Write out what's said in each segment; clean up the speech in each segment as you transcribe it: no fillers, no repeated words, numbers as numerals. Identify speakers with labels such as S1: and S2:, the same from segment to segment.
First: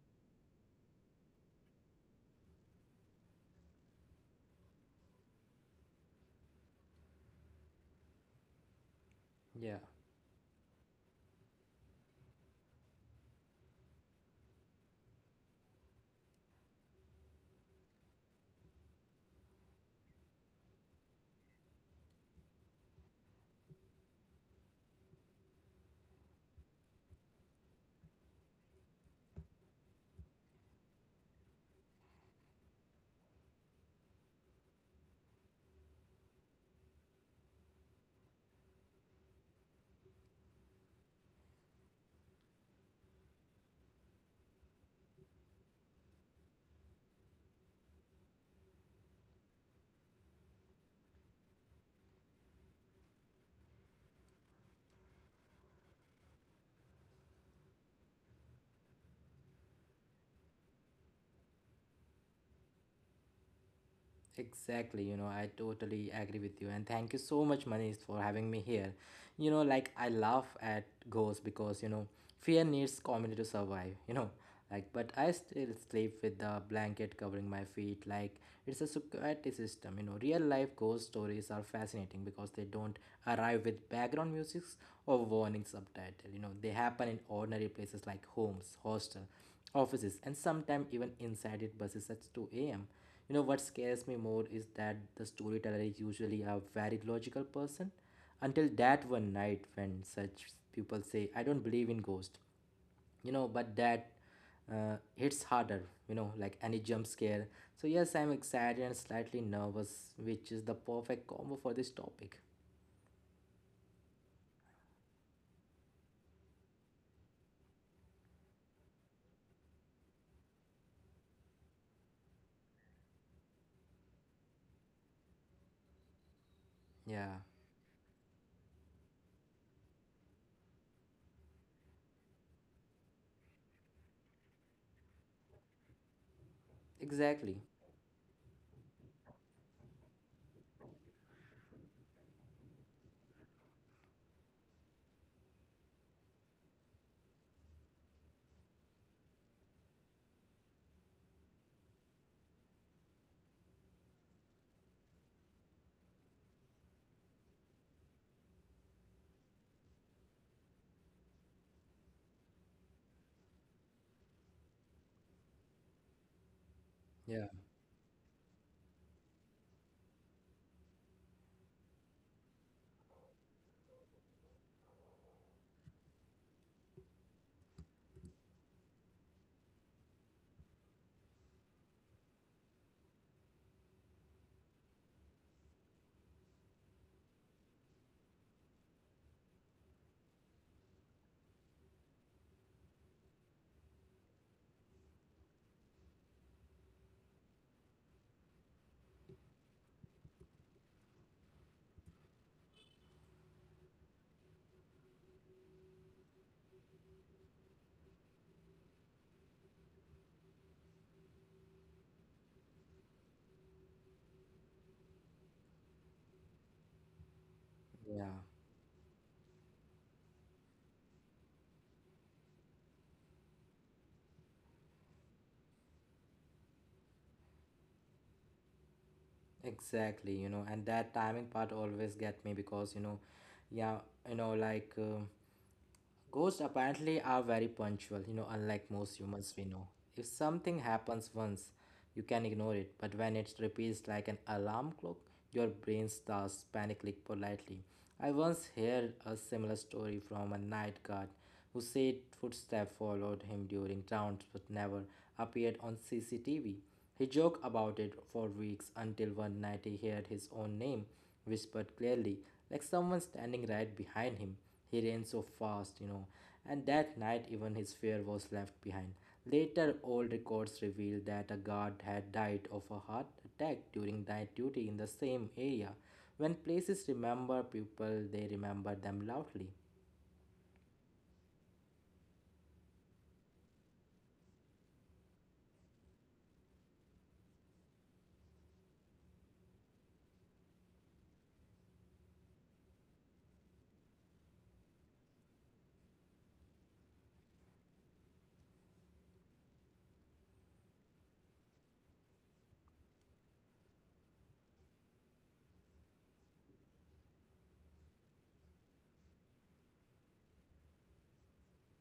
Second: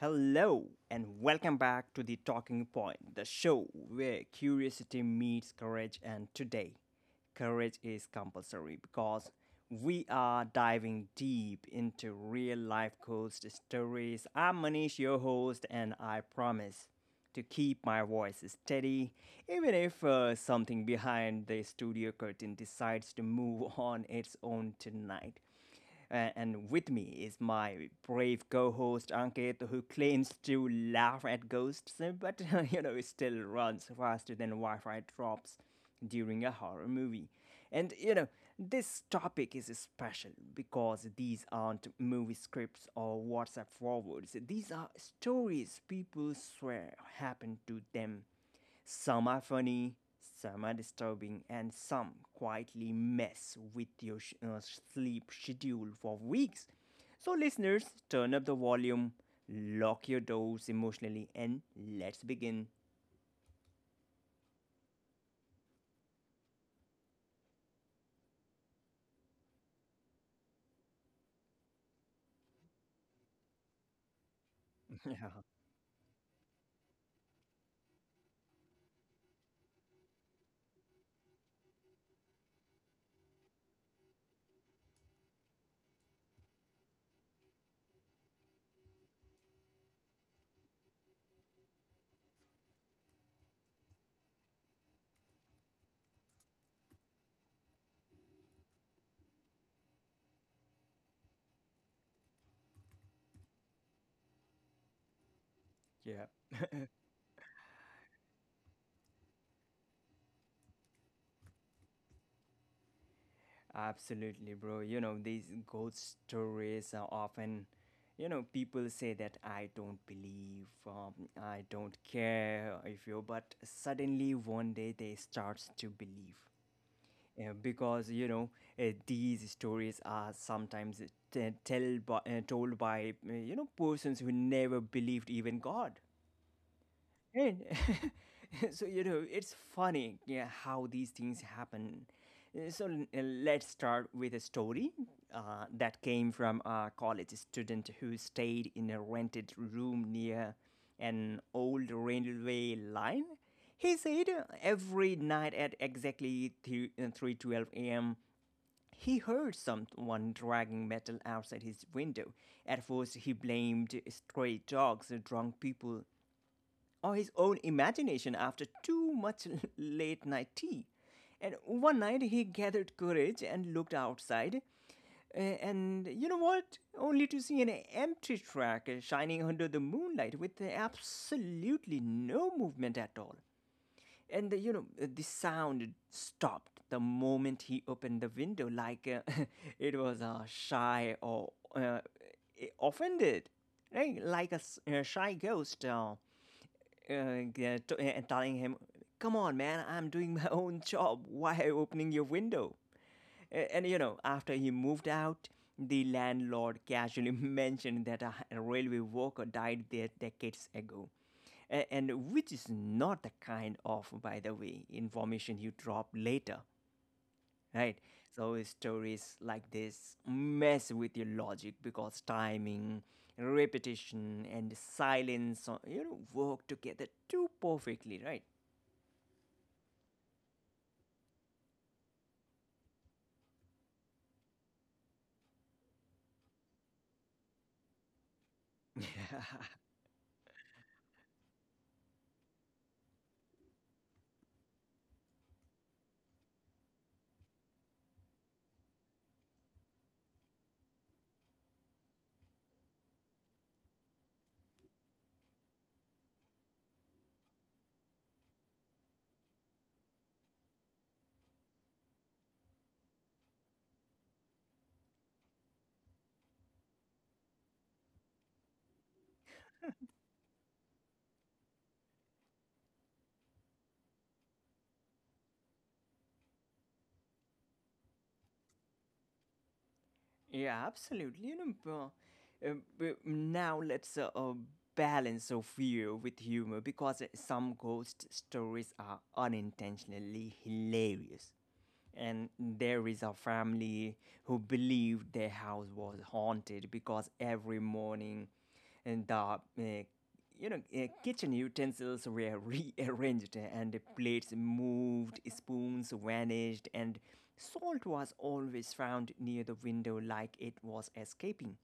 S1: Hello, and welcome back to The Talking Point, the show where curiosity meets courage. And today, courage is compulsory because
S2: Yeah,
S1: we are diving deep into real life ghost stories. I'm Manish, your host, and I promise to keep my voice steady, even if something behind the studio curtain decides to move on its own tonight. And with me is my brave co-host Ankit, who claims to laugh at ghosts, but it still runs faster than Wi-Fi drops during a horror movie. And this topic is special because these aren't movie scripts or WhatsApp forwards. These are stories people swear happened to them. Some are funny, some are disturbing, and some quietly mess with your sleep schedule for weeks. So, listeners, turn up the volume, lock your doors emotionally, and let's begin.
S2: exactly. You know, I totally agree with you. And thank you so much, Manish, for having me here. You know, like I laugh at ghosts because, you know, fear needs community to survive. You know, like, but I
S1: Yeah,
S2: still sleep with the blanket covering my feet. Like, it's a security system. You know, real life ghost stories are fascinating because they don't arrive with background music or warning subtitle. You know, they happen in ordinary places like homes, hostel, offices, and sometimes even inside it buses at 2 a.m. You know, what scares me more is that the storyteller is usually a very logical person until that one night when such people say, I don't believe in ghosts you know but that it's harder, you know,
S1: yeah,
S2: like any jump scare. So, yes, I'm excited and slightly nervous, which is the perfect combo for this topic.
S1: absolutely, bro. You know, these ghost stories are often, people say that I don't believe, I don't care if you, but suddenly one day they starts to believe.
S2: Yeah,
S1: Yeah, because these stories are sometimes told by persons who never believed even God.
S2: exactly.
S1: And so you know it's funny, yeah, how these things happen. So let's start with a story that came from a college student who stayed in a rented room near an old railway line. He said every night at exactly 3:12 a.m. He heard someone dragging metal outside his window. At first, he blamed stray dogs, drunk people, or his
S2: Yeah,
S1: own imagination after too much late night tea. And one night, he gathered courage and looked outside. And you know what? Only to see an empty track shining under the moonlight with absolutely no movement at all. And the sound stopped the moment he opened the window, like it was shy or offended, right? Like a shy ghost telling him, come on, man, I'm doing my own job. Why are you opening your window? And you know, after he moved out, the landlord casually mentioned that a railway worker died there decades ago. And which is not the kind of, by the way, information you drop later, right?
S2: yeah,
S1: So stories like this mess with your logic because timing, repetition, and silence, you know, work together too perfectly, right?
S2: exactly. You know, and that timing part always get me because, you know, yeah, you know, Ghosts apparently are very punctual, you know, unlike most humans we know. If something happens once, you can ignore it, but when it repeats like an alarm clock, your brain starts panicking politely. I once heard a similar story from a night guard who said footsteps followed him during rounds but never appeared on CCTV. He joked about it for weeks until one night he heard his own name whispered clearly, like someone standing right behind him. He ran so fast, you know, and that night even his fear was left behind. Later, old records revealed that a guard had died of a heart attack during night duty in the same area. When places remember people, they remember them loudly.
S1: Yeah, absolutely. You know, now let's balance of fear with humor because some ghost stories are unintentionally hilarious, and there is a family who believed their house was haunted because every morning and the kitchen utensils were rearranged, and the plates moved, spoons vanished, and salt was always found near the window like it was escaping.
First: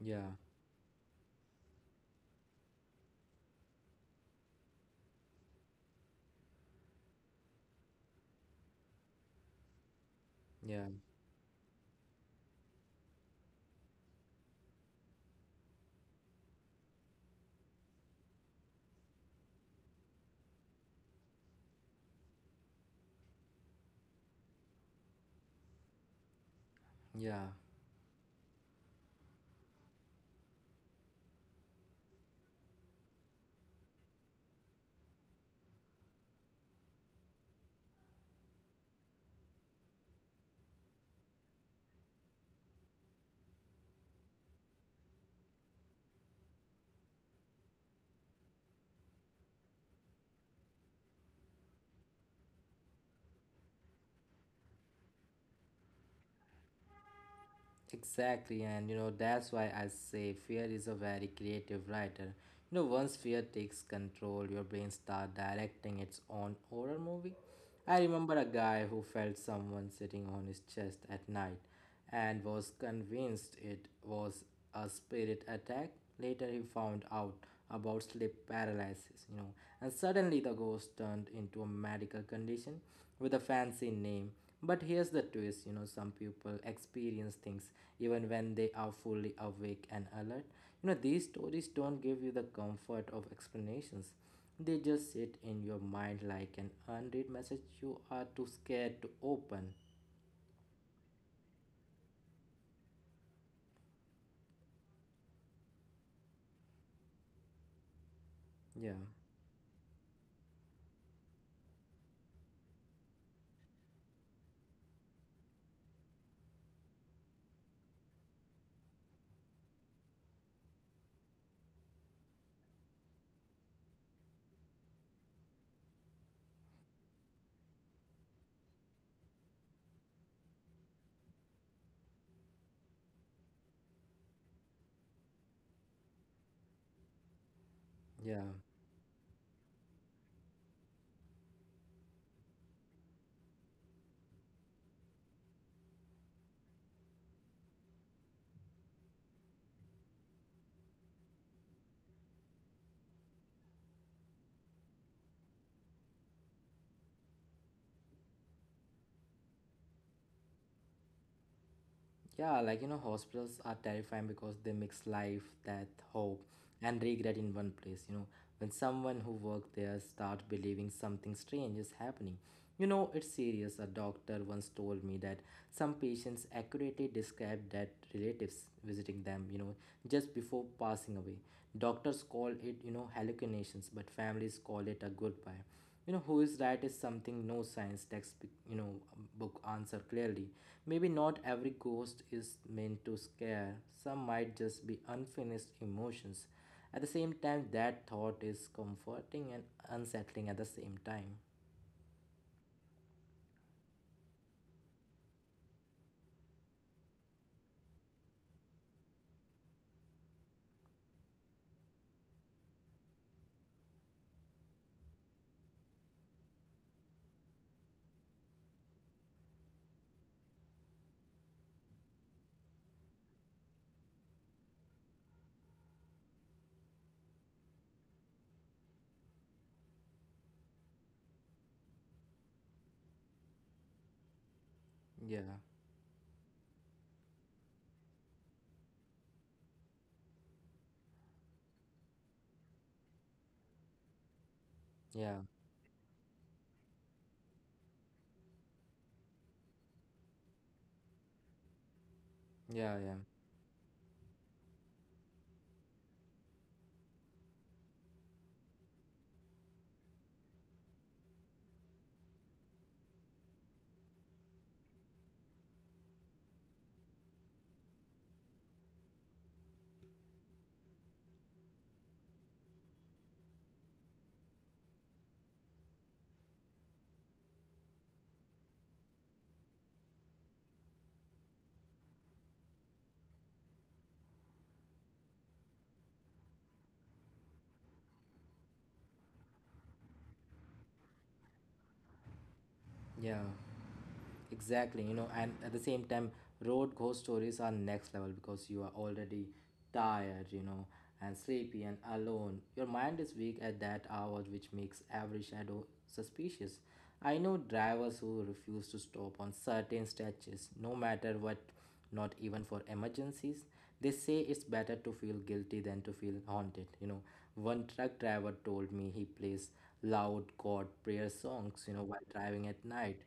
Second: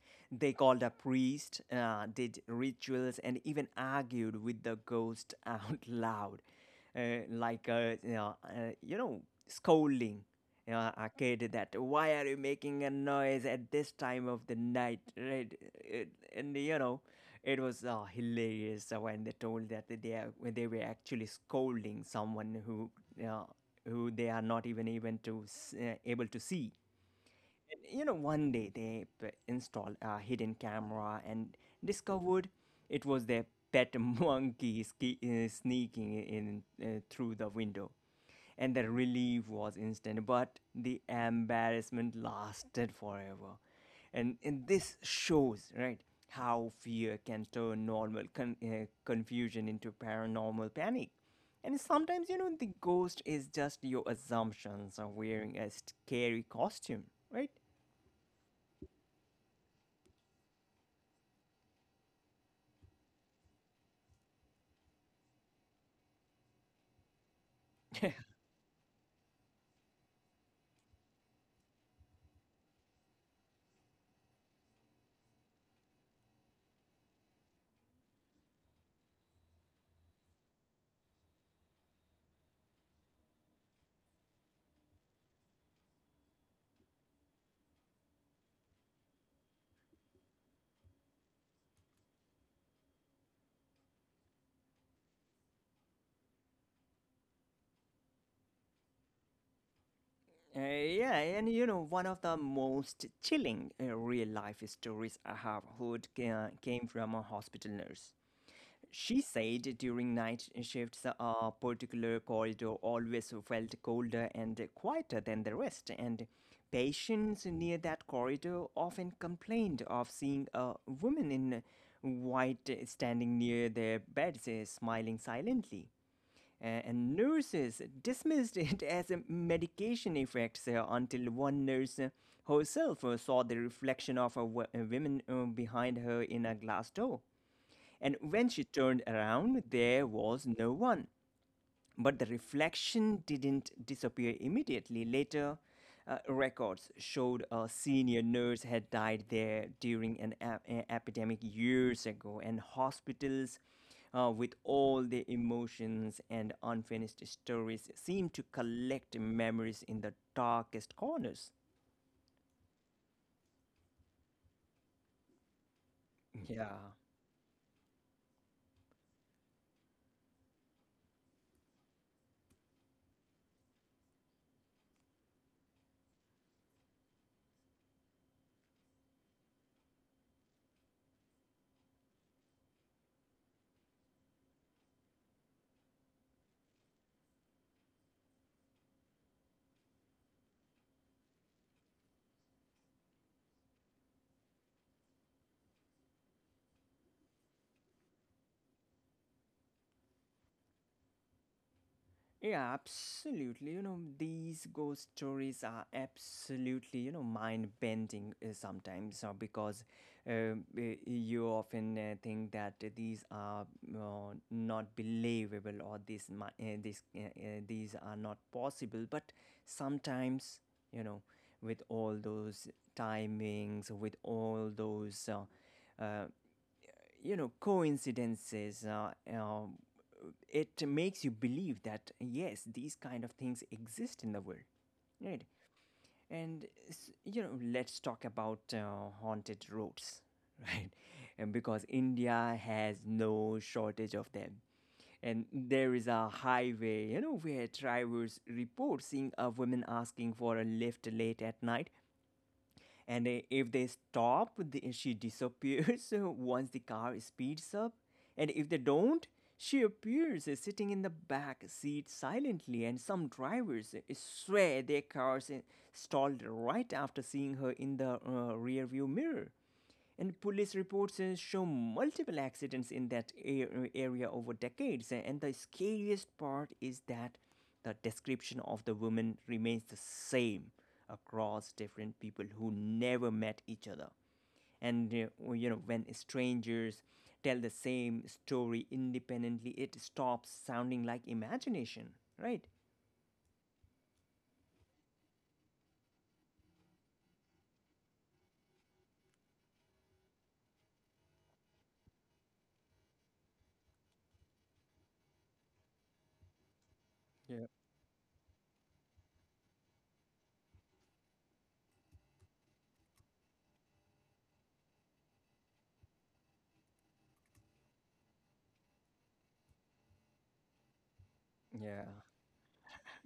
S2: Yeah,
S1: They called a priest, did rituals, and even argued with the ghost out loud, like a scolding
S2: yeah.
S1: a kid that why are you making a noise at this time of the night, right? It, and you know, it was hilarious when they told that when they were actually scolding someone who. You who they are not even to able to see.
S2: Yeah,
S1: And, you know, one day they installed a hidden camera and discovered it was their pet monkey sneaking in through the window. And the relief was instant, but the embarrassment lasted forever. And this shows, right, how fear can turn normal confusion into paranormal panic. And sometimes, you know, the ghost is just your assumptions of wearing a scary costume, right?
S2: exactly. And you know, that's why I say fear is a very creative writer. You know, once fear takes control, your brain starts directing its own horror movie. I remember a guy who felt someone sitting on his chest at night and was convinced it was a spirit attack. Later, he found out about sleep paralysis, you know, and suddenly the ghost turned into a medical condition with a fancy name. But here's the twist you know, some people experience things even when they are fully awake and alert. You know, these stories don't give you the comfort of explanations. They just sit in your mind like an unread message you are too scared to open.
S1: Yeah, and you know, one of the most chilling real life stories I have heard came from a hospital nurse.
S2: Yeah,
S1: She said during night shifts, a particular corridor always felt colder and quieter than the rest, and patients near that corridor often complained of seeing a woman in white standing near their beds, smiling silently. And nurses dismissed it as a medication effect until one nurse herself saw the reflection of a woman behind her in a glass door. And
S2: yeah,
S1: when she turned around, there was no one. But the reflection didn't disappear immediately. Later, records showed a senior nurse had died there during an epidemic years ago, and hospitals, with all their emotions and unfinished stories, seem to collect memories in the darkest corners.
S2: yeah. Like, you know, hospitals are terrifying because they mix life, death, hope,
S1: Yeah.
S2: and regret in one place. You know, when someone who worked there start believing something strange is happening. You know, it's serious. A doctor once told me that some patients accurately described dead relatives visiting them, you know, just before passing away. Doctors call it, you know, hallucinations, but families call it a goodbye. You know, who is right is something no science text you know, book answer clearly. Maybe not every ghost is meant to scare. Some might just be unfinished emotions. At the same time, that thought is comforting and unsettling at the same time.
S1: Yeah, absolutely. You know, these ghost stories are absolutely, you know, mind bending sometimes because um, uh, you often think that these are not believable, or these are not possible. But sometimes, you know, with all those timings, with all those uh, uh, you know coincidences, it makes you believe that yes, these kind of things exist in the world, right?
S2: Yeah,
S1: And you know, let's talk about haunted roads, right? And because india has no shortage of them,
S2: yeah,
S1: and there is a highway, you know, where drivers report seeing a woman asking for a lift late at night.
S2: yeah, yeah,
S1: And if they stop, she disappears once the car speeds up. And if they don't, she appears sitting in the back seat silently. And some drivers swear their cars stalled right after seeing her in the rearview mirror. And police reports show multiple accidents in that area over decades. And the scariest part is that the description of the woman remains the same across different people who never met each other. And you know, when strangers tell the same story independently, it stops sounding like imagination, right?
S2: yeah. Exactly you know and at the same time road ghost stories are next level because you are already tired you know and sleepy and alone your mind is weak at that hour which makes every shadow suspicious. I know
S1: Yeah.
S2: drivers who refuse to stop on certain stretches no matter what, not even for emergencies. They say it's better to feel guilty than to feel haunted you know. One truck driver told me he plays loud god prayer songs you know
S1: Yeah.
S2: while driving at night,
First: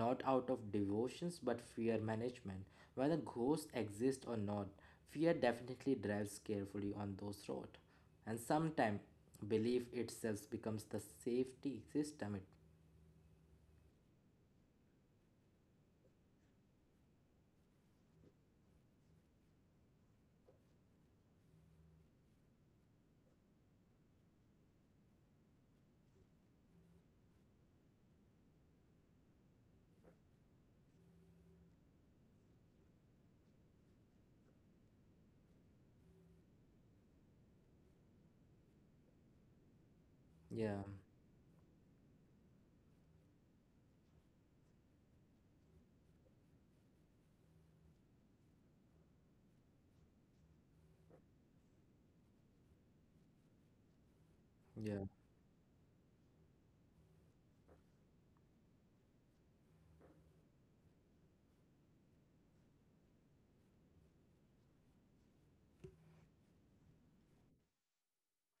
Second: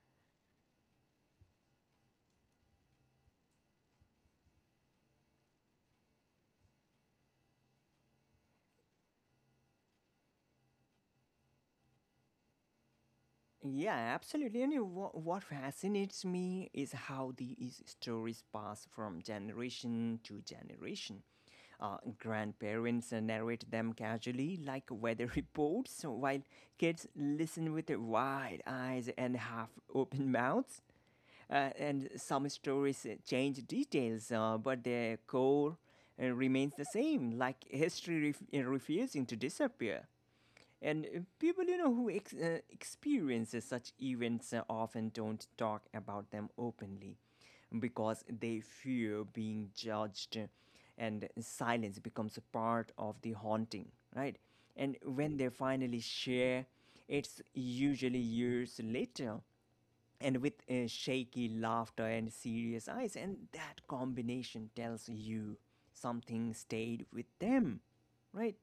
S2: not out of devotions but fear management. Whether ghosts exist or not, fear definitely drives carefully on those roads. And sometimes belief itself becomes the safety system. It,
S1: Yeah, absolutely. And you know, what fascinates me is how these stories pass from generation to generation. Grandparents narrate them casually, like weather reports, while kids listen with wide eyes and half open mouths. And some stories change details, but their core remains the same, like history refusing to disappear.
S2: yeah,
S1: And people, you know, who experiences such events often don't talk about them openly because they fear being judged, and silence becomes a part of the haunting, right? And
S2: yeah.
S1: when they finally share, it's usually years later, and with shaky laughter and serious eyes. And that combination tells you something stayed with them, right?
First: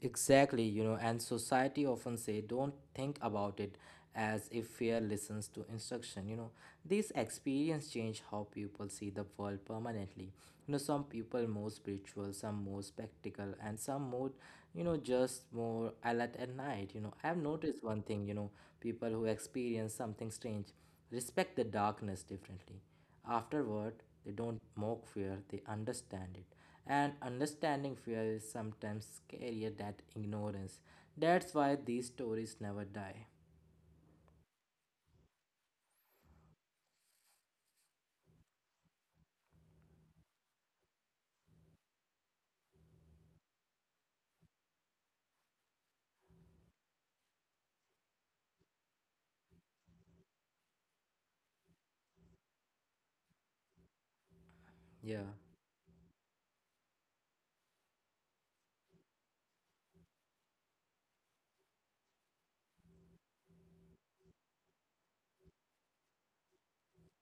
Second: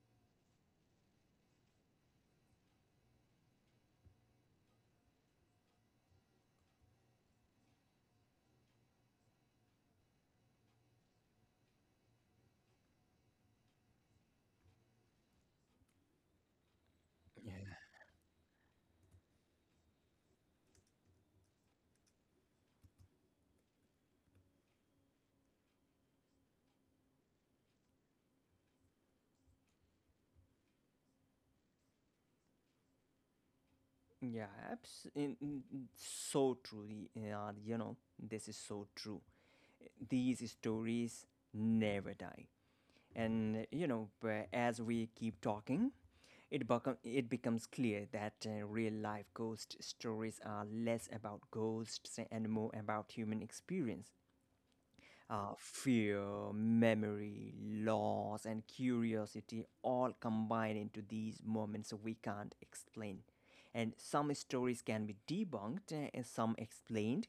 S2: Exactly, you know, and society often say don't think about it as if fear listens to instruction. You know, this experience change how people see the world permanently. You know, some people more spiritual, some more spectacle, and some more, you know, just more alert at night. You know, I've noticed one thing. You know, people who experience something strange respect the darkness differently. Afterward, they don't mock fear, they understand it. And understanding fear is sometimes scarier than ignorance. That's why these stories never die.
S1: Yeah, abs- in, in- so true. Yeah, you know, this is so true. These stories never die. And you know, as we keep talking, it becomes clear that real life ghost stories are less about ghosts and more about human experience.
S2: Yeah,
S1: Fear, memory, loss, and curiosity all combine into these moments we can't explain. And some stories can be debunked, and some explained,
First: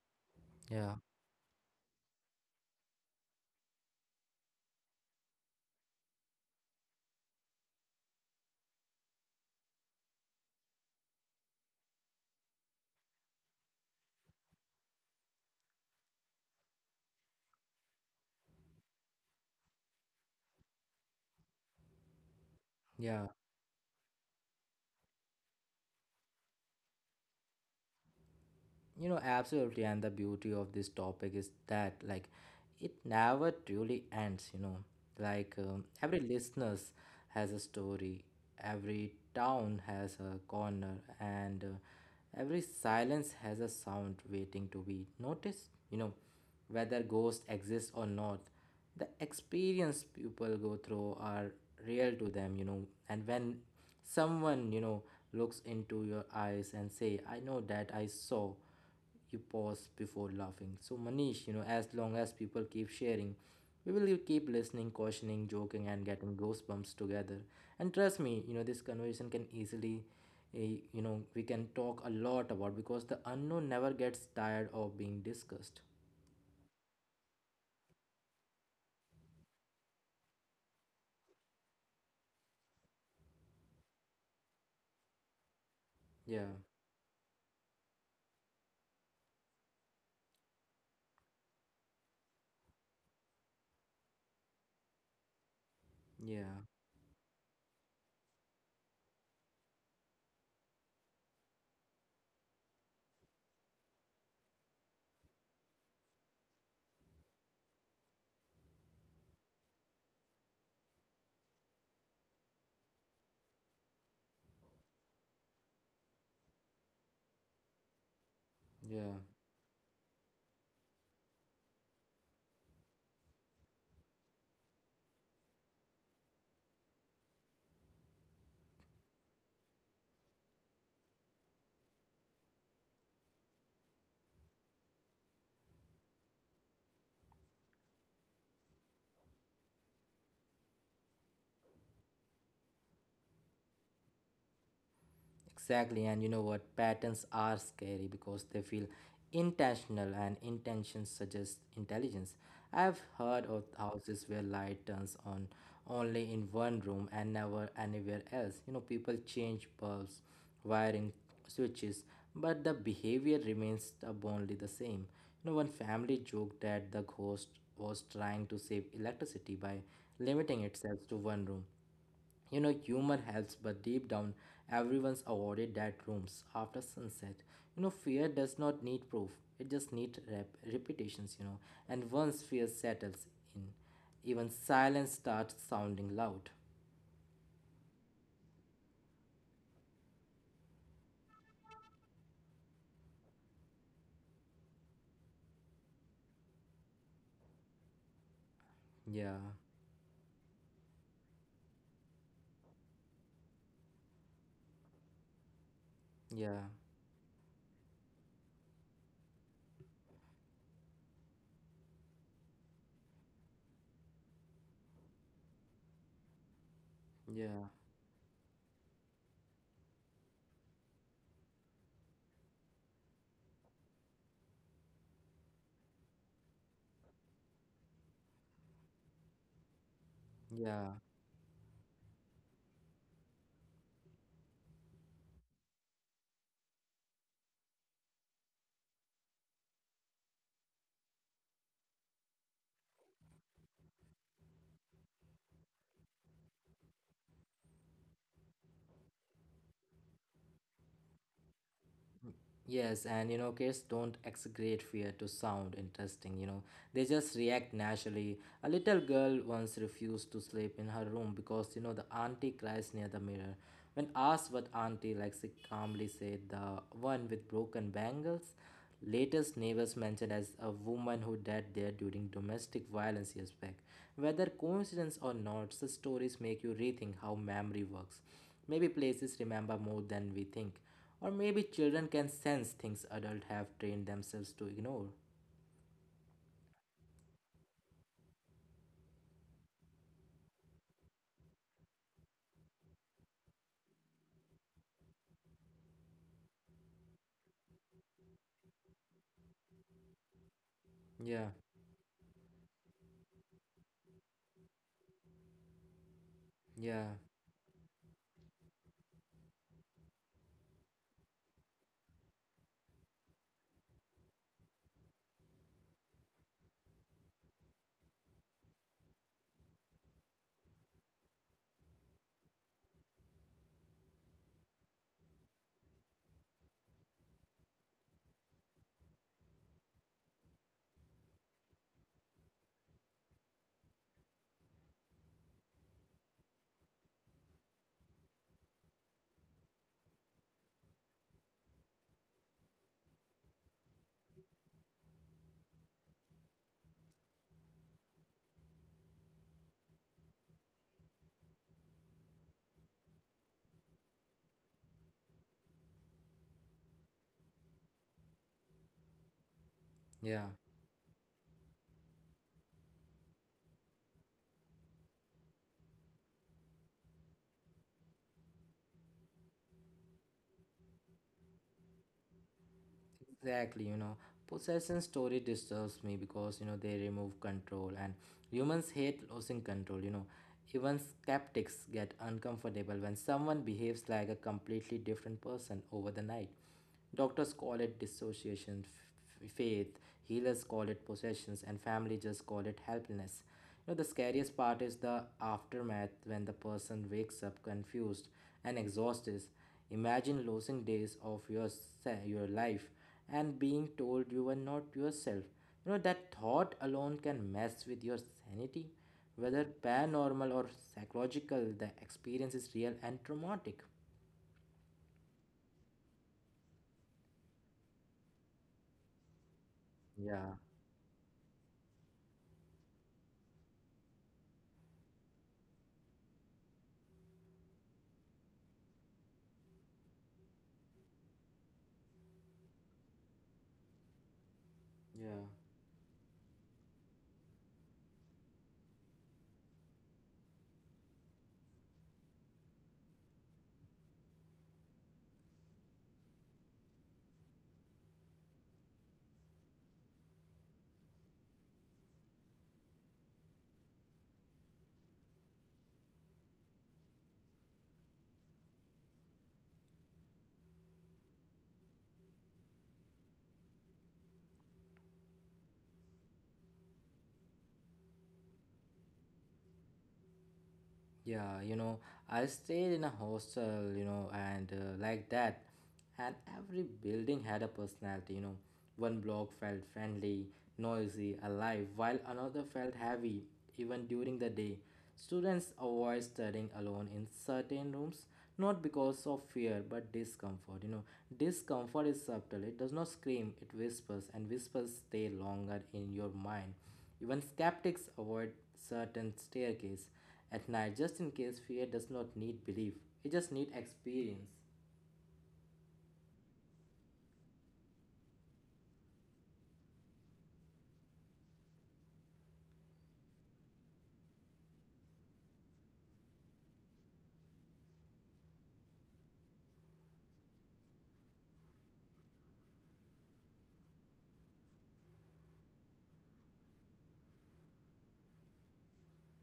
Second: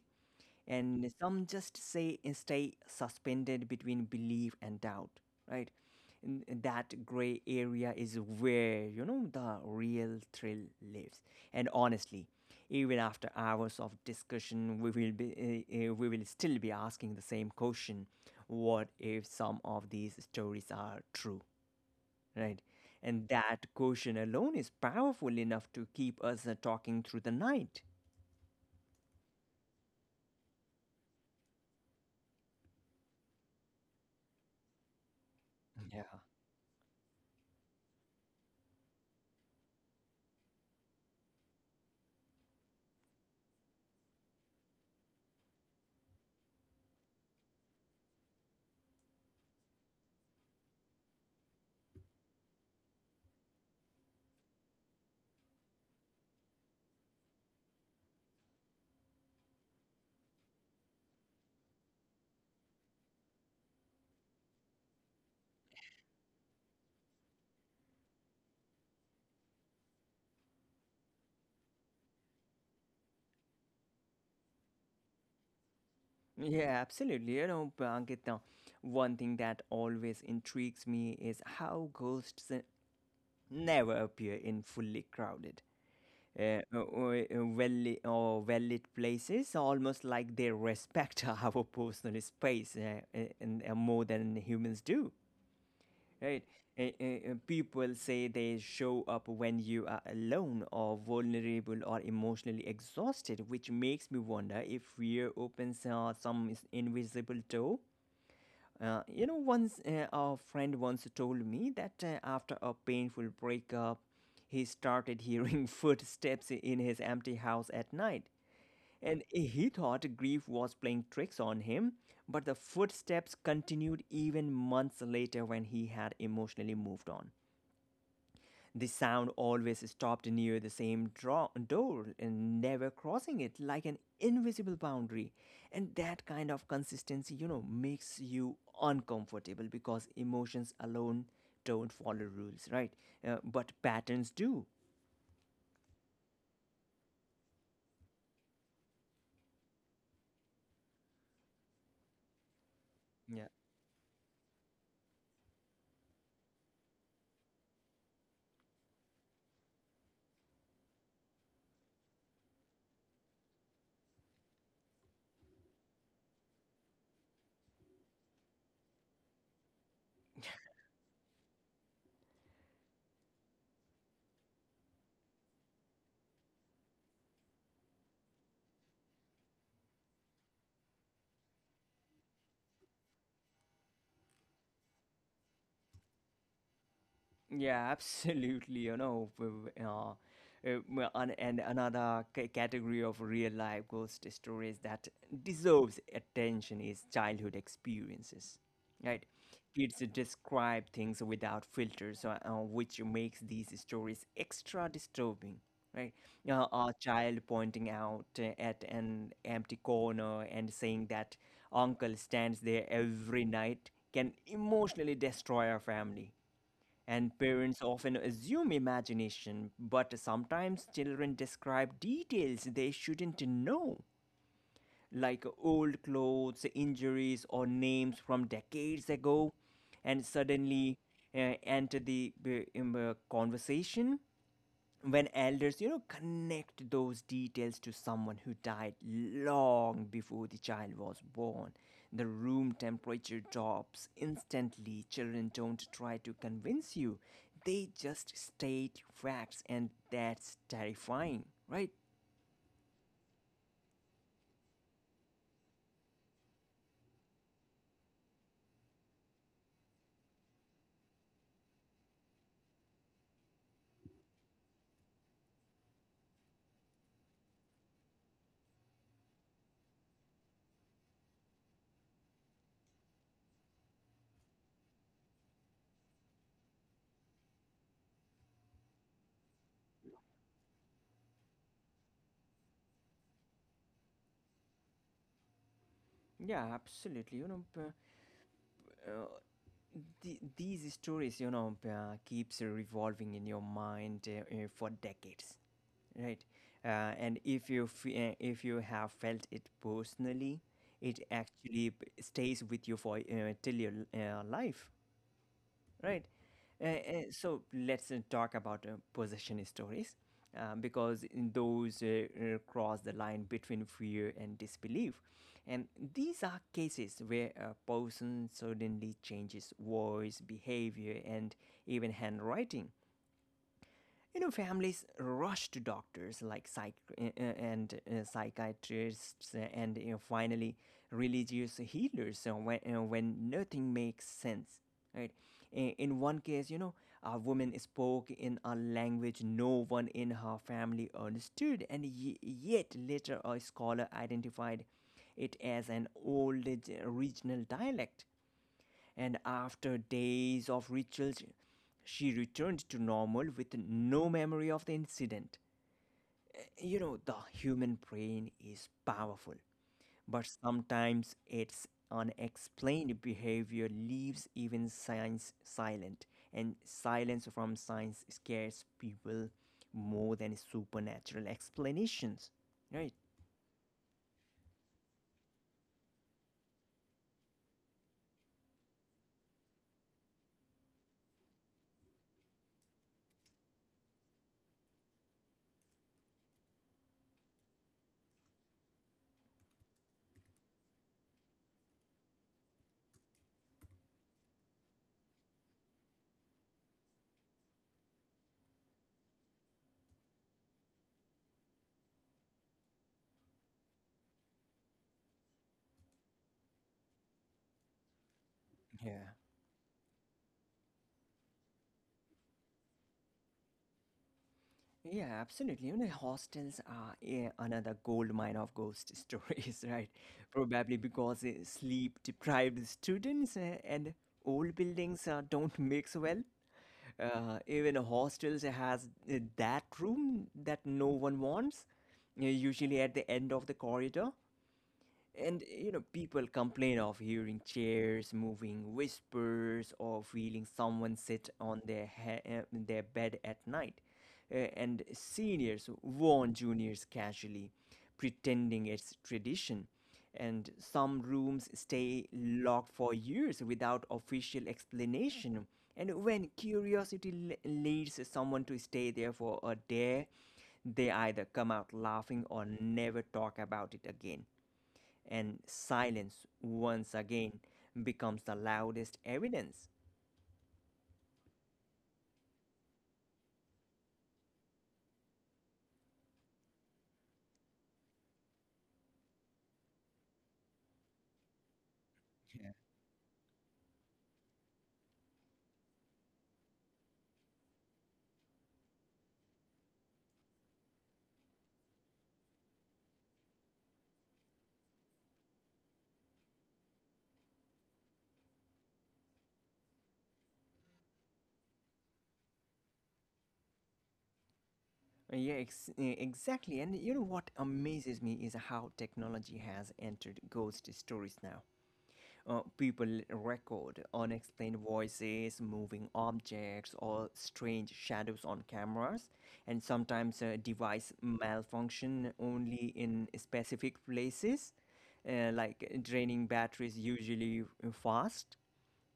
S2: yeah,
S1: and some just say, eh, stay suspended between belief and doubt, right? And that gray area is where, you know, the real thrill lives. And honestly, even after hours of discussion, we will still be asking the same question, what if some of these stories are true, right?
S2: yeah.
S1: And that question alone is powerful enough to keep us talking through the night.
S2: You know, absolutely. And the beauty of this topic is that, like, it never truly ends, you know. Every
S1: Yeah.
S2: listeners has a story, every town has a corner, and every silence has a sound waiting to be noticed, you know, whether ghosts exist or not. The experience people go through are real to them, you know, and when someone, you know, looks into your eyes and say, I know that I saw you pause before laughing. So, Manish, you know, as long as people keep sharing, we will keep listening, cautioning, joking, and getting goosebumps together. And trust me, you know, this conversation can easily, you know, we can talk a lot about because the unknown never gets tired of being discussed.
S1: Yeah, absolutely. You know, Ankit, now, one thing that always intrigues me is how ghosts never appear in fully crowded,
S2: Yeah,
S1: or well-lit places, almost like they respect our personal space, more than humans do. Right?
S2: yeah,
S1: People say they show up when you are alone or vulnerable or emotionally exhausted, which makes me wonder if fear opens some invisible door. You know, once A friend once told me that after a painful breakup, he started hearing footsteps in his empty house at night.
S2: yeah.
S1: And he thought grief was playing tricks on him, but the footsteps continued even months later when he had emotionally moved on. The sound always stopped near the same door and never crossing it like an invisible boundary. And that kind of consistency, you know, makes you uncomfortable because emotions alone don't follow rules, right? But patterns do.
S2: Exactly, and you know what? Patterns are scary because they feel intentional, and intention suggests intelligence. I've heard
S1: Yeah.
S2: of houses where light turns on only in one room and never anywhere else. You know, people change bulbs, wiring, switches, but the behavior remains stubbornly the same. You know, one family joked that the ghost was trying to save electricity by limiting itself to one room. You know, humor helps, but deep down, everyone's avoided that rooms after sunset. You know, fear does not need proof, it just needs repetitions, you know. And once fear settles in, even silence starts sounding loud.
S1: Yeah, absolutely. You know, and another category of real life ghost stories that deserves attention is childhood experiences,
S2: Yeah,
S1: right? Kids describe things without filters, which makes these stories extra disturbing, right?
S2: yeah,
S1: A child pointing out at an empty corner and saying that uncle stands there every night can emotionally destroy a family, and
S2: yeah,
S1: parents often assume imagination, but sometimes children describe details they shouldn't know, like old clothes, injuries, or names from decades ago, and
S2: yeah.
S1: suddenly enter the conversation when elders, you know, connect those details to someone who died long before the child was born. The room temperature drops instantly. Children don't try to convince you, they just state facts, and that's terrifying, right?
S2: Yes, and you know, kids don't exaggerate fear to sound interesting, you know. They just react naturally. A little girl once refused to sleep in her room because, you know, the auntie cries near the mirror. When asked what auntie like, she calmly said the one with broken bangles. Latest neighbors mentioned as a woman who died there during domestic violence years back. Whether coincidence or not, such stories make you rethink how memory works. Maybe places remember more than we think. Or maybe children can sense things adults have trained themselves to ignore.
S1: Yeah, absolutely. You know, uh, these stories, you know, keeps revolving in your mind for decades. Right. uh, and if if you have felt it personally, it
S2: Yeah,
S1: actually stays with you for till your life. Right.
S2: yeah,
S1: Uh, uh, so let's talk about possession stories, because in those cross the line between fear and disbelief, and these are cases where a person suddenly changes voice, behavior, and even handwriting. You know, families rush to doctors like psychiatrists, and, you know, finally religious healers when nothing makes sense, right? I- In one case, you know, a woman spoke in a language no one in her family understood, and yet later a scholar identified it as an old regional dialect, and after days of rituals, she returned to normal with no memory of the incident. You know, the human brain is powerful,
S2: yeah,
S1: but sometimes its unexplained behavior leaves even science silent, and silence from science scares people more than supernatural explanations. Right?
S2: exactly. You know, possession story disturbs me because you know they remove control, and humans hate losing control. You know, even skeptics get uncomfortable when someone behaves like a completely different person over the night. Doctors call it dissociation, faith, healers call it possessions, and family just call it helplessness. You know, the scariest part is the aftermath when the person wakes up confused and exhausted. Imagine losing days of your life and being told you were not yourself. You know, that thought alone can mess with your sanity.
S1: Yeah.
S2: Whether paranormal or psychological, the experience is real and traumatic.
S1: Yeah, absolutely. You know, hostels are, yeah, another gold mine of ghost stories, right?
S2: Yeah,
S1: Probably because sleep-deprived students and old buildings don't mix well. Even hostels has that room that no one wants, usually at the end of the corridor.
S2: yeah.
S1: And, you know, people complain of hearing chairs moving, whispers, or feeling someone sit on their bed at night. And seniors warn juniors casually, pretending it's tradition. And some rooms stay locked for years without official explanation. And when curiosity leads someone to stay there for a day, they either come out laughing or never talk about it again, and silence once again becomes the loudest evidence.
S2: Yeah, you know, I stayed in a hostel, you know, and like that. And every building had a personality, you know. One block felt friendly, noisy, alive, while another felt heavy, even during the day. Students avoid studying alone in certain rooms, not because of fear, but discomfort. You know, discomfort is subtle, it does not scream, it whispers, and whispers stay longer in your mind. Even skeptics avoid certain staircase at night just in case fear does not need belief, it just needs experience.
S1: Yeah, ex- eh, exactly. And you know what amazes me is how technology has entered ghost stories now. People record unexplained voices, moving objects, or strange shadows on cameras, and sometimes device malfunction only in specific places, like draining batteries usually fast.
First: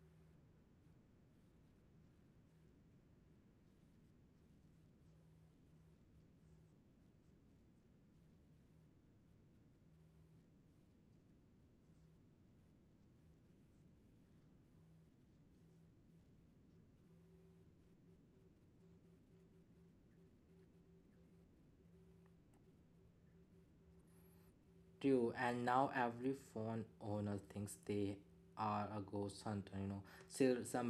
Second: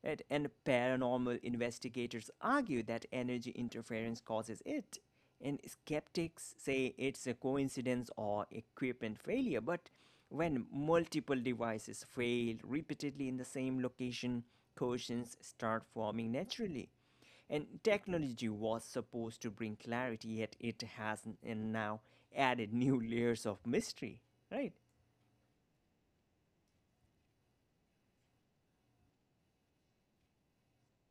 S1: Right? And paranormal investigators argue that energy interference causes it. And skeptics say it's a coincidence or equipment failure. But when multiple devices fail repeatedly in the same location, questions start forming naturally. And technology was supposed to bring clarity, yet it has n- and now added new layers of mystery, right?
S2: True, and now every phone owner thinks they are a ghost hunter, you know. Still, some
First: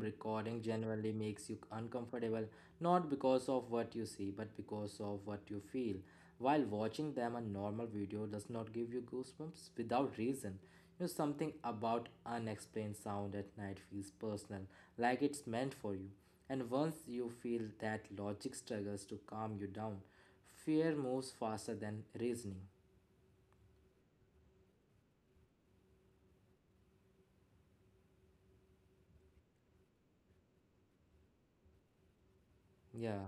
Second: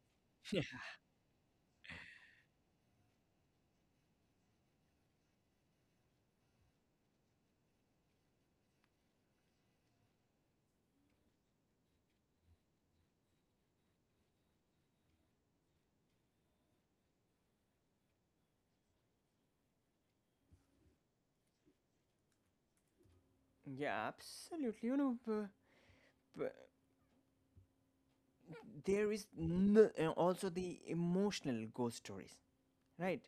S1: Yeah.
S2: recording generally makes you uncomfortable, not because of what you see, but because of what you feel. While watching them, a normal video does not give you goosebumps without reason. You know, something about unexplained sound at night feels personal, like it's meant for you. And once you feel that logic struggles to calm you down, fear moves faster than reasoning.
S1: Yeah, absolutely. You know, there is also the emotional ghost stories,
S2: Yeah.
S1: right?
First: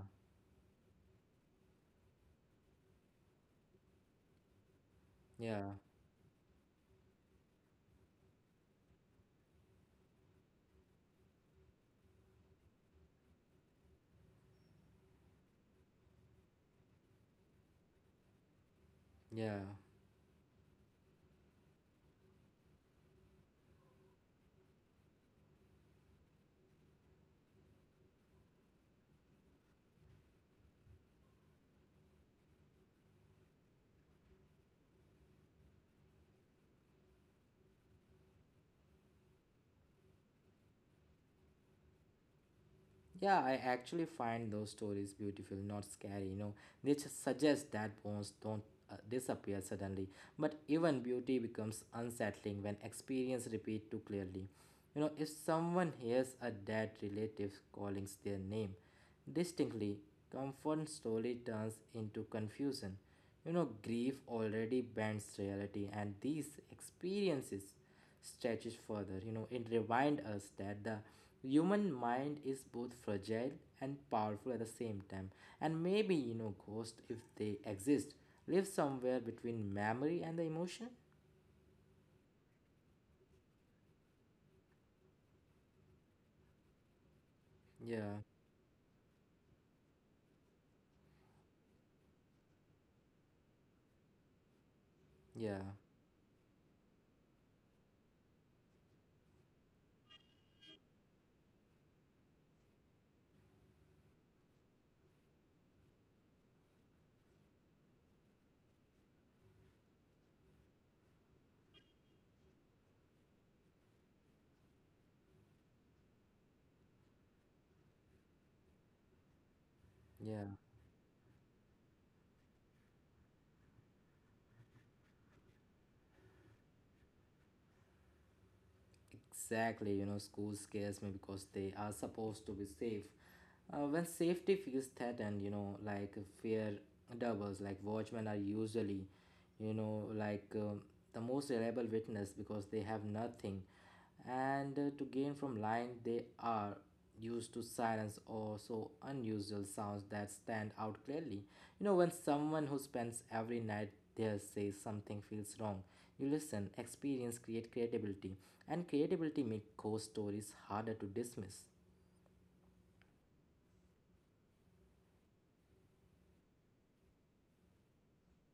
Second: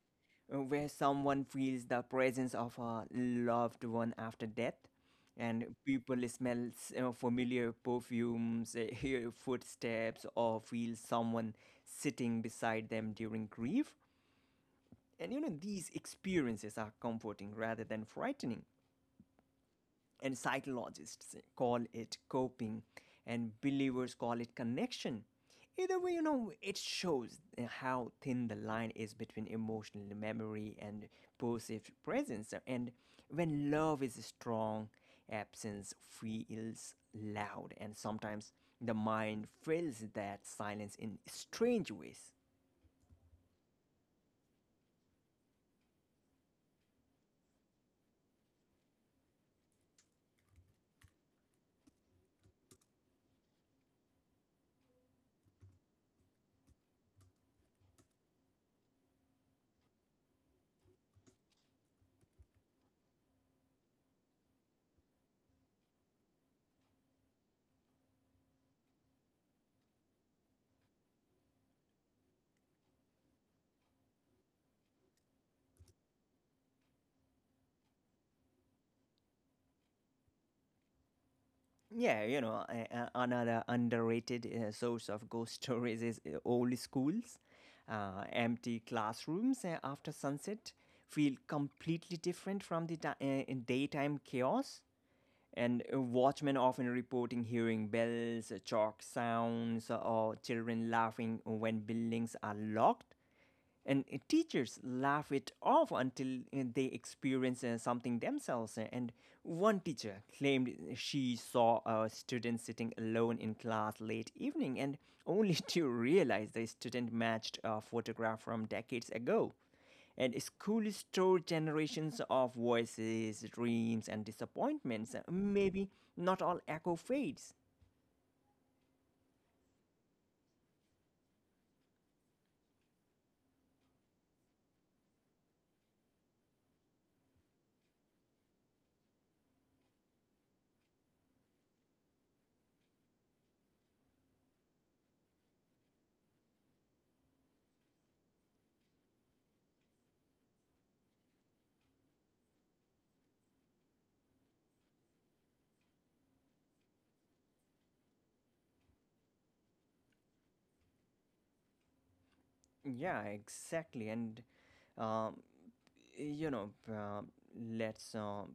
S1: Where someone feels the presence of a loved one after death,
S2: Yeah,
S1: and people smell familiar perfumes, hear footsteps, or feel someone sitting beside them during grief. And, you know, these experiences are comforting rather than frightening.
S2: yeah,
S1: And psychologists call it coping, and believers call it connection. Either way, you know, it shows how thin the line is between emotional memory and perceived presence. And when love is strong, absence feels loud, and sometimes the mind fills that silence in strange ways.
S2: yeah. I actually find those stories beautiful, not scary. You know, they just suggest that bones don't disappear suddenly, but even beauty becomes unsettling when experience repeat too clearly. You know, if someone hears a dead relative calling their name distinctly, comfort slowly turns into confusion. You know, grief already bends reality, and these experiences stretches further. You know, it reminds us that the human mind is both fragile and powerful at the same time. And maybe, you know, ghosts, if they exist, live somewhere between memory and the emotion.
S1: Yeah, you know, a- another underrated source of ghost stories is old schools.
S2: Yeah,
S1: Empty classrooms after sunset feel completely different from the in daytime chaos.
S2: yeah,
S1: And, watchmen often reporting hearing bells, chalk sounds, or children laughing when buildings are locked, and teachers laugh it off until they experience something themselves, and one teacher claimed she saw a student sitting alone in class late evening, and only to realize the student matched a photograph from decades ago, and
S2: yeah.
S1: school stored generations of voices, dreams and disappointments. Maybe not all echo fades.
S2: Exactly, you know, schools scares me because they are supposed to be safe. When safety feels threatened, you know, like fear doubles, like watchmen are usually, you know, the most reliable witness because they have nothing. And to gain from lying, they are used to silence or so unusual sounds that stand out clearly. You know, when someone who spends every night there says something feels wrong, you listen, experience, create credibility, and credibility make ghost stories harder to dismiss.
S1: Yeah, exactly. And um, you know, let's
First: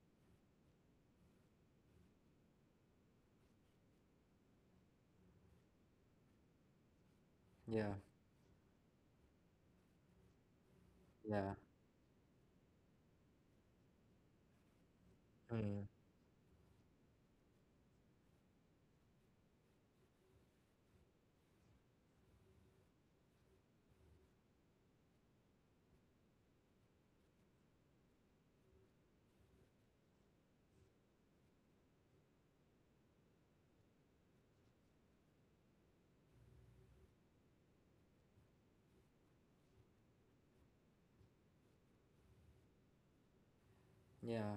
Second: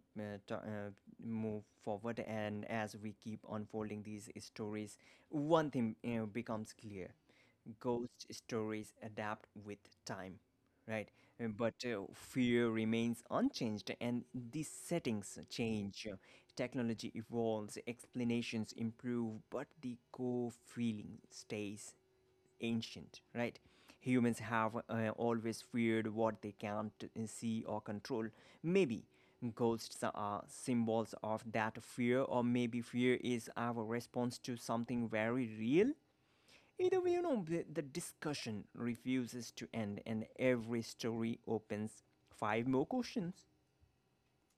S1: t- move forward. And as we keep unfolding these stories, one thing, you know, becomes clear:
S2: Yeah,
S1: ghost stories adapt with time, right?
S2: yeah,
S1: But fear remains unchanged, and these settings
S2: mm,
S1: change. Technology evolves, explanations improve, but the core feeling stays ancient, right? Humans have always feared what they can't see or control. Maybe ghosts are symbols of that fear, or maybe fear is our response to something very real. Either way, you know, the discussion refuses to end, and every story opens five more questions.
S2: yeah.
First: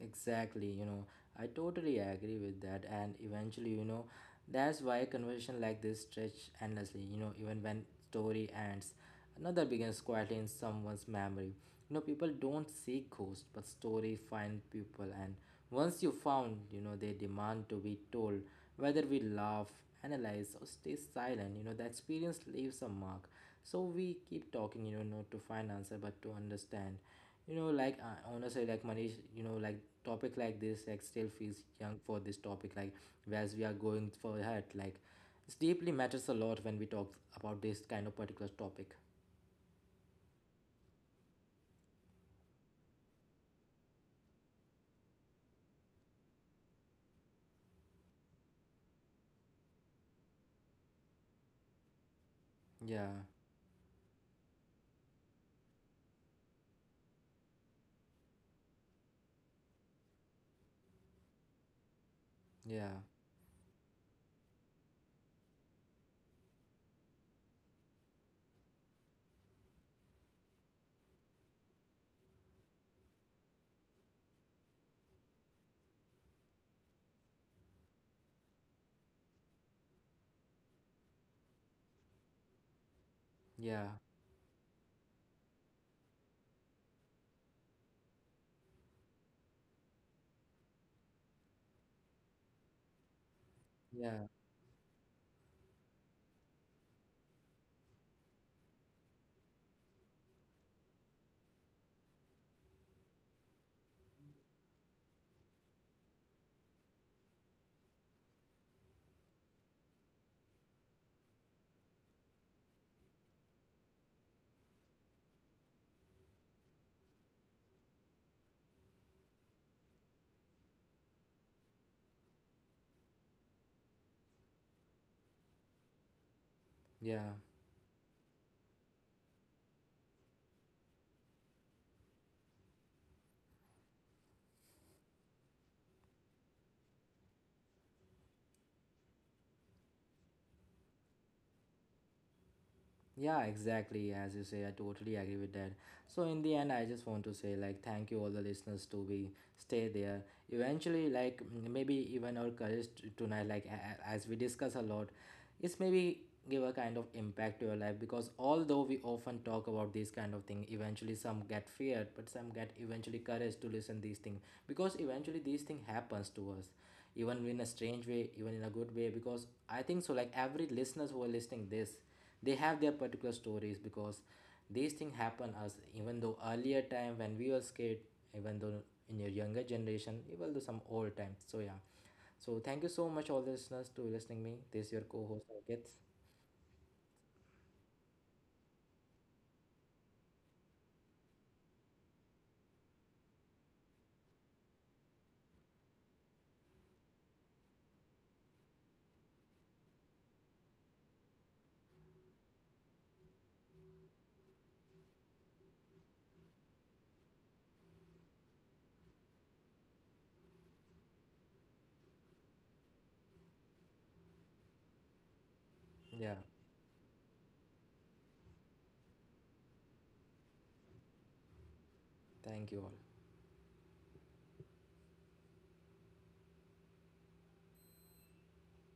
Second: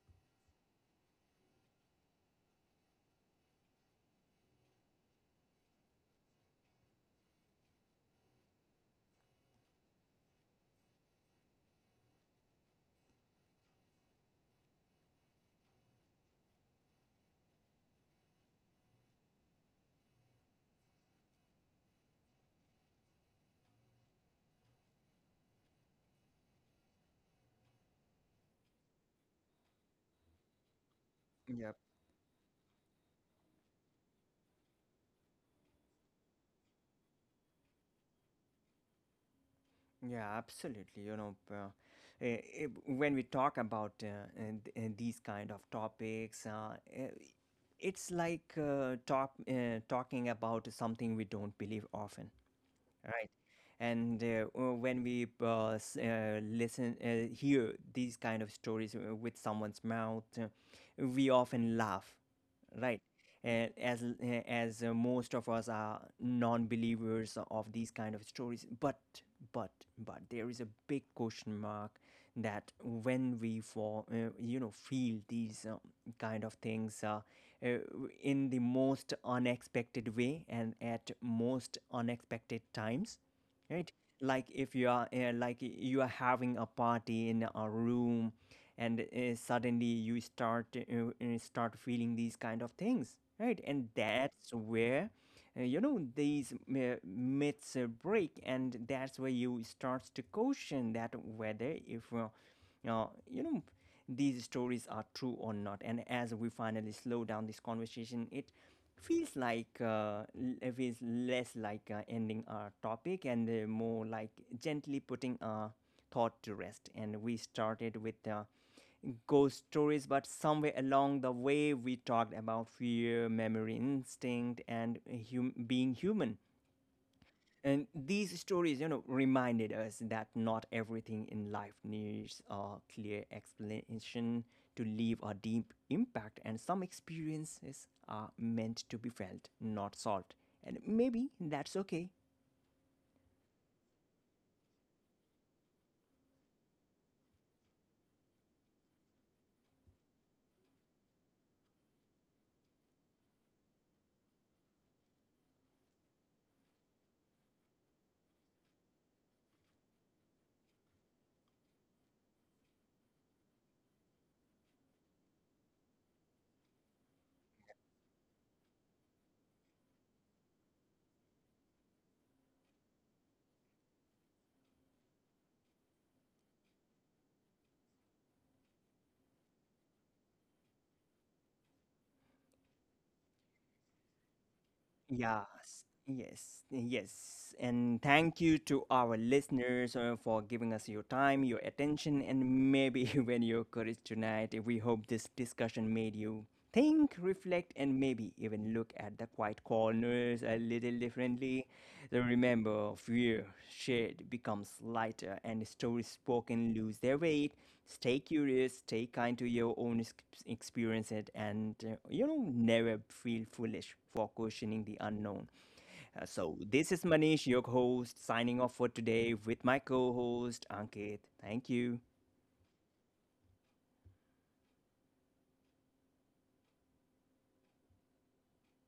S2: Exactly, you know, I totally agree with that. And eventually, you know, that's why conversation like this stretch endlessly, you know, even when story ends. Another begins quietly in someone's memory. You know, people don't seek ghosts, but story find people. And once you found, you know, they demand to be told. Whether we laugh, analyze, or stay silent, you know, the experience leaves a mark. So we keep talking, you know, not to find answer, but to understand. You know honestly like Manish, you know, like topic like this like still feels
S1: Yeah.
S2: young for this topic, like as we are going for ahead, like it deeply matters a lot when we talk about this kind of particular topic.
S1: Yeah, absolutely. You know, when we talk about and these kind of topics, it's like, talking about something we don't believe often.
S2: Yeah,
S1: Right. And when we hear these kind of stories with someone's mouth, we often laugh,
S2: yeah,
S1: right? And as most of us are non-believers of these kind of stories, but but but there is a big question mark, that when we for you know, feel these kind of things, uh, in the most unexpected way and at most unexpected times,
S2: yeah,
S1: right? Like if you are like you are having a party in a room, and suddenly you start feeling these kind of things, right? And
S2: yeah,
S1: that's where, you know, these myths break, and that's where you starts to question that whether if you know, these stories are true or not. And as we finally slow down this conversation, it feels like, it feels less like ending our topic and more like gently putting our thought to rest. And we started with ghost stories, but somewhere along the way, we talked about fear, memory, instinct, and being human.
S2: yeah.
S1: And these stories, you know, reminded us that not everything in life needs a clear explanation to leave a deep impact, and some experiences are meant to be felt, not solved. And maybe that's okay.
S2: Yeah, exactly. As you say, I totally agree with that. So in the end, I just want to say like thank you all the listeners to be stay there. Eventually, like maybe even our courage tonight, like as we discuss a lot, it's maybe give a kind of impact to your life because although we often talk about these kind of thing, eventually some get feared, but some get eventually courage to listen these things, because eventually these thing happens to us even in a strange way, even in a good way, because I think so like every listeners who are listening this, they have their particular stories because these things happen, as even though earlier time when we were scared, even though in your younger generation, even though some old time. So yeah, so thank you so much all the listeners to listening me. This is your co-host
S1: Yes,
S2: Ankit.
S1: yes, yes. And thank you to our listeners for giving us your time, your attention, and maybe even your courage tonight. We hope this discussion made you think, reflect, and maybe even look at the quiet corners a little differently. The remember, of fear shared becomes lighter, and stories spoken lose their weight. Stay curious, stay kind to your own experience it, and, you know, never feel foolish for questioning the unknown.
S2: Yeah,
S1: So, this is Manish, your host, signing off for today with my co host Ankit. Thank you.
S2: thank you all.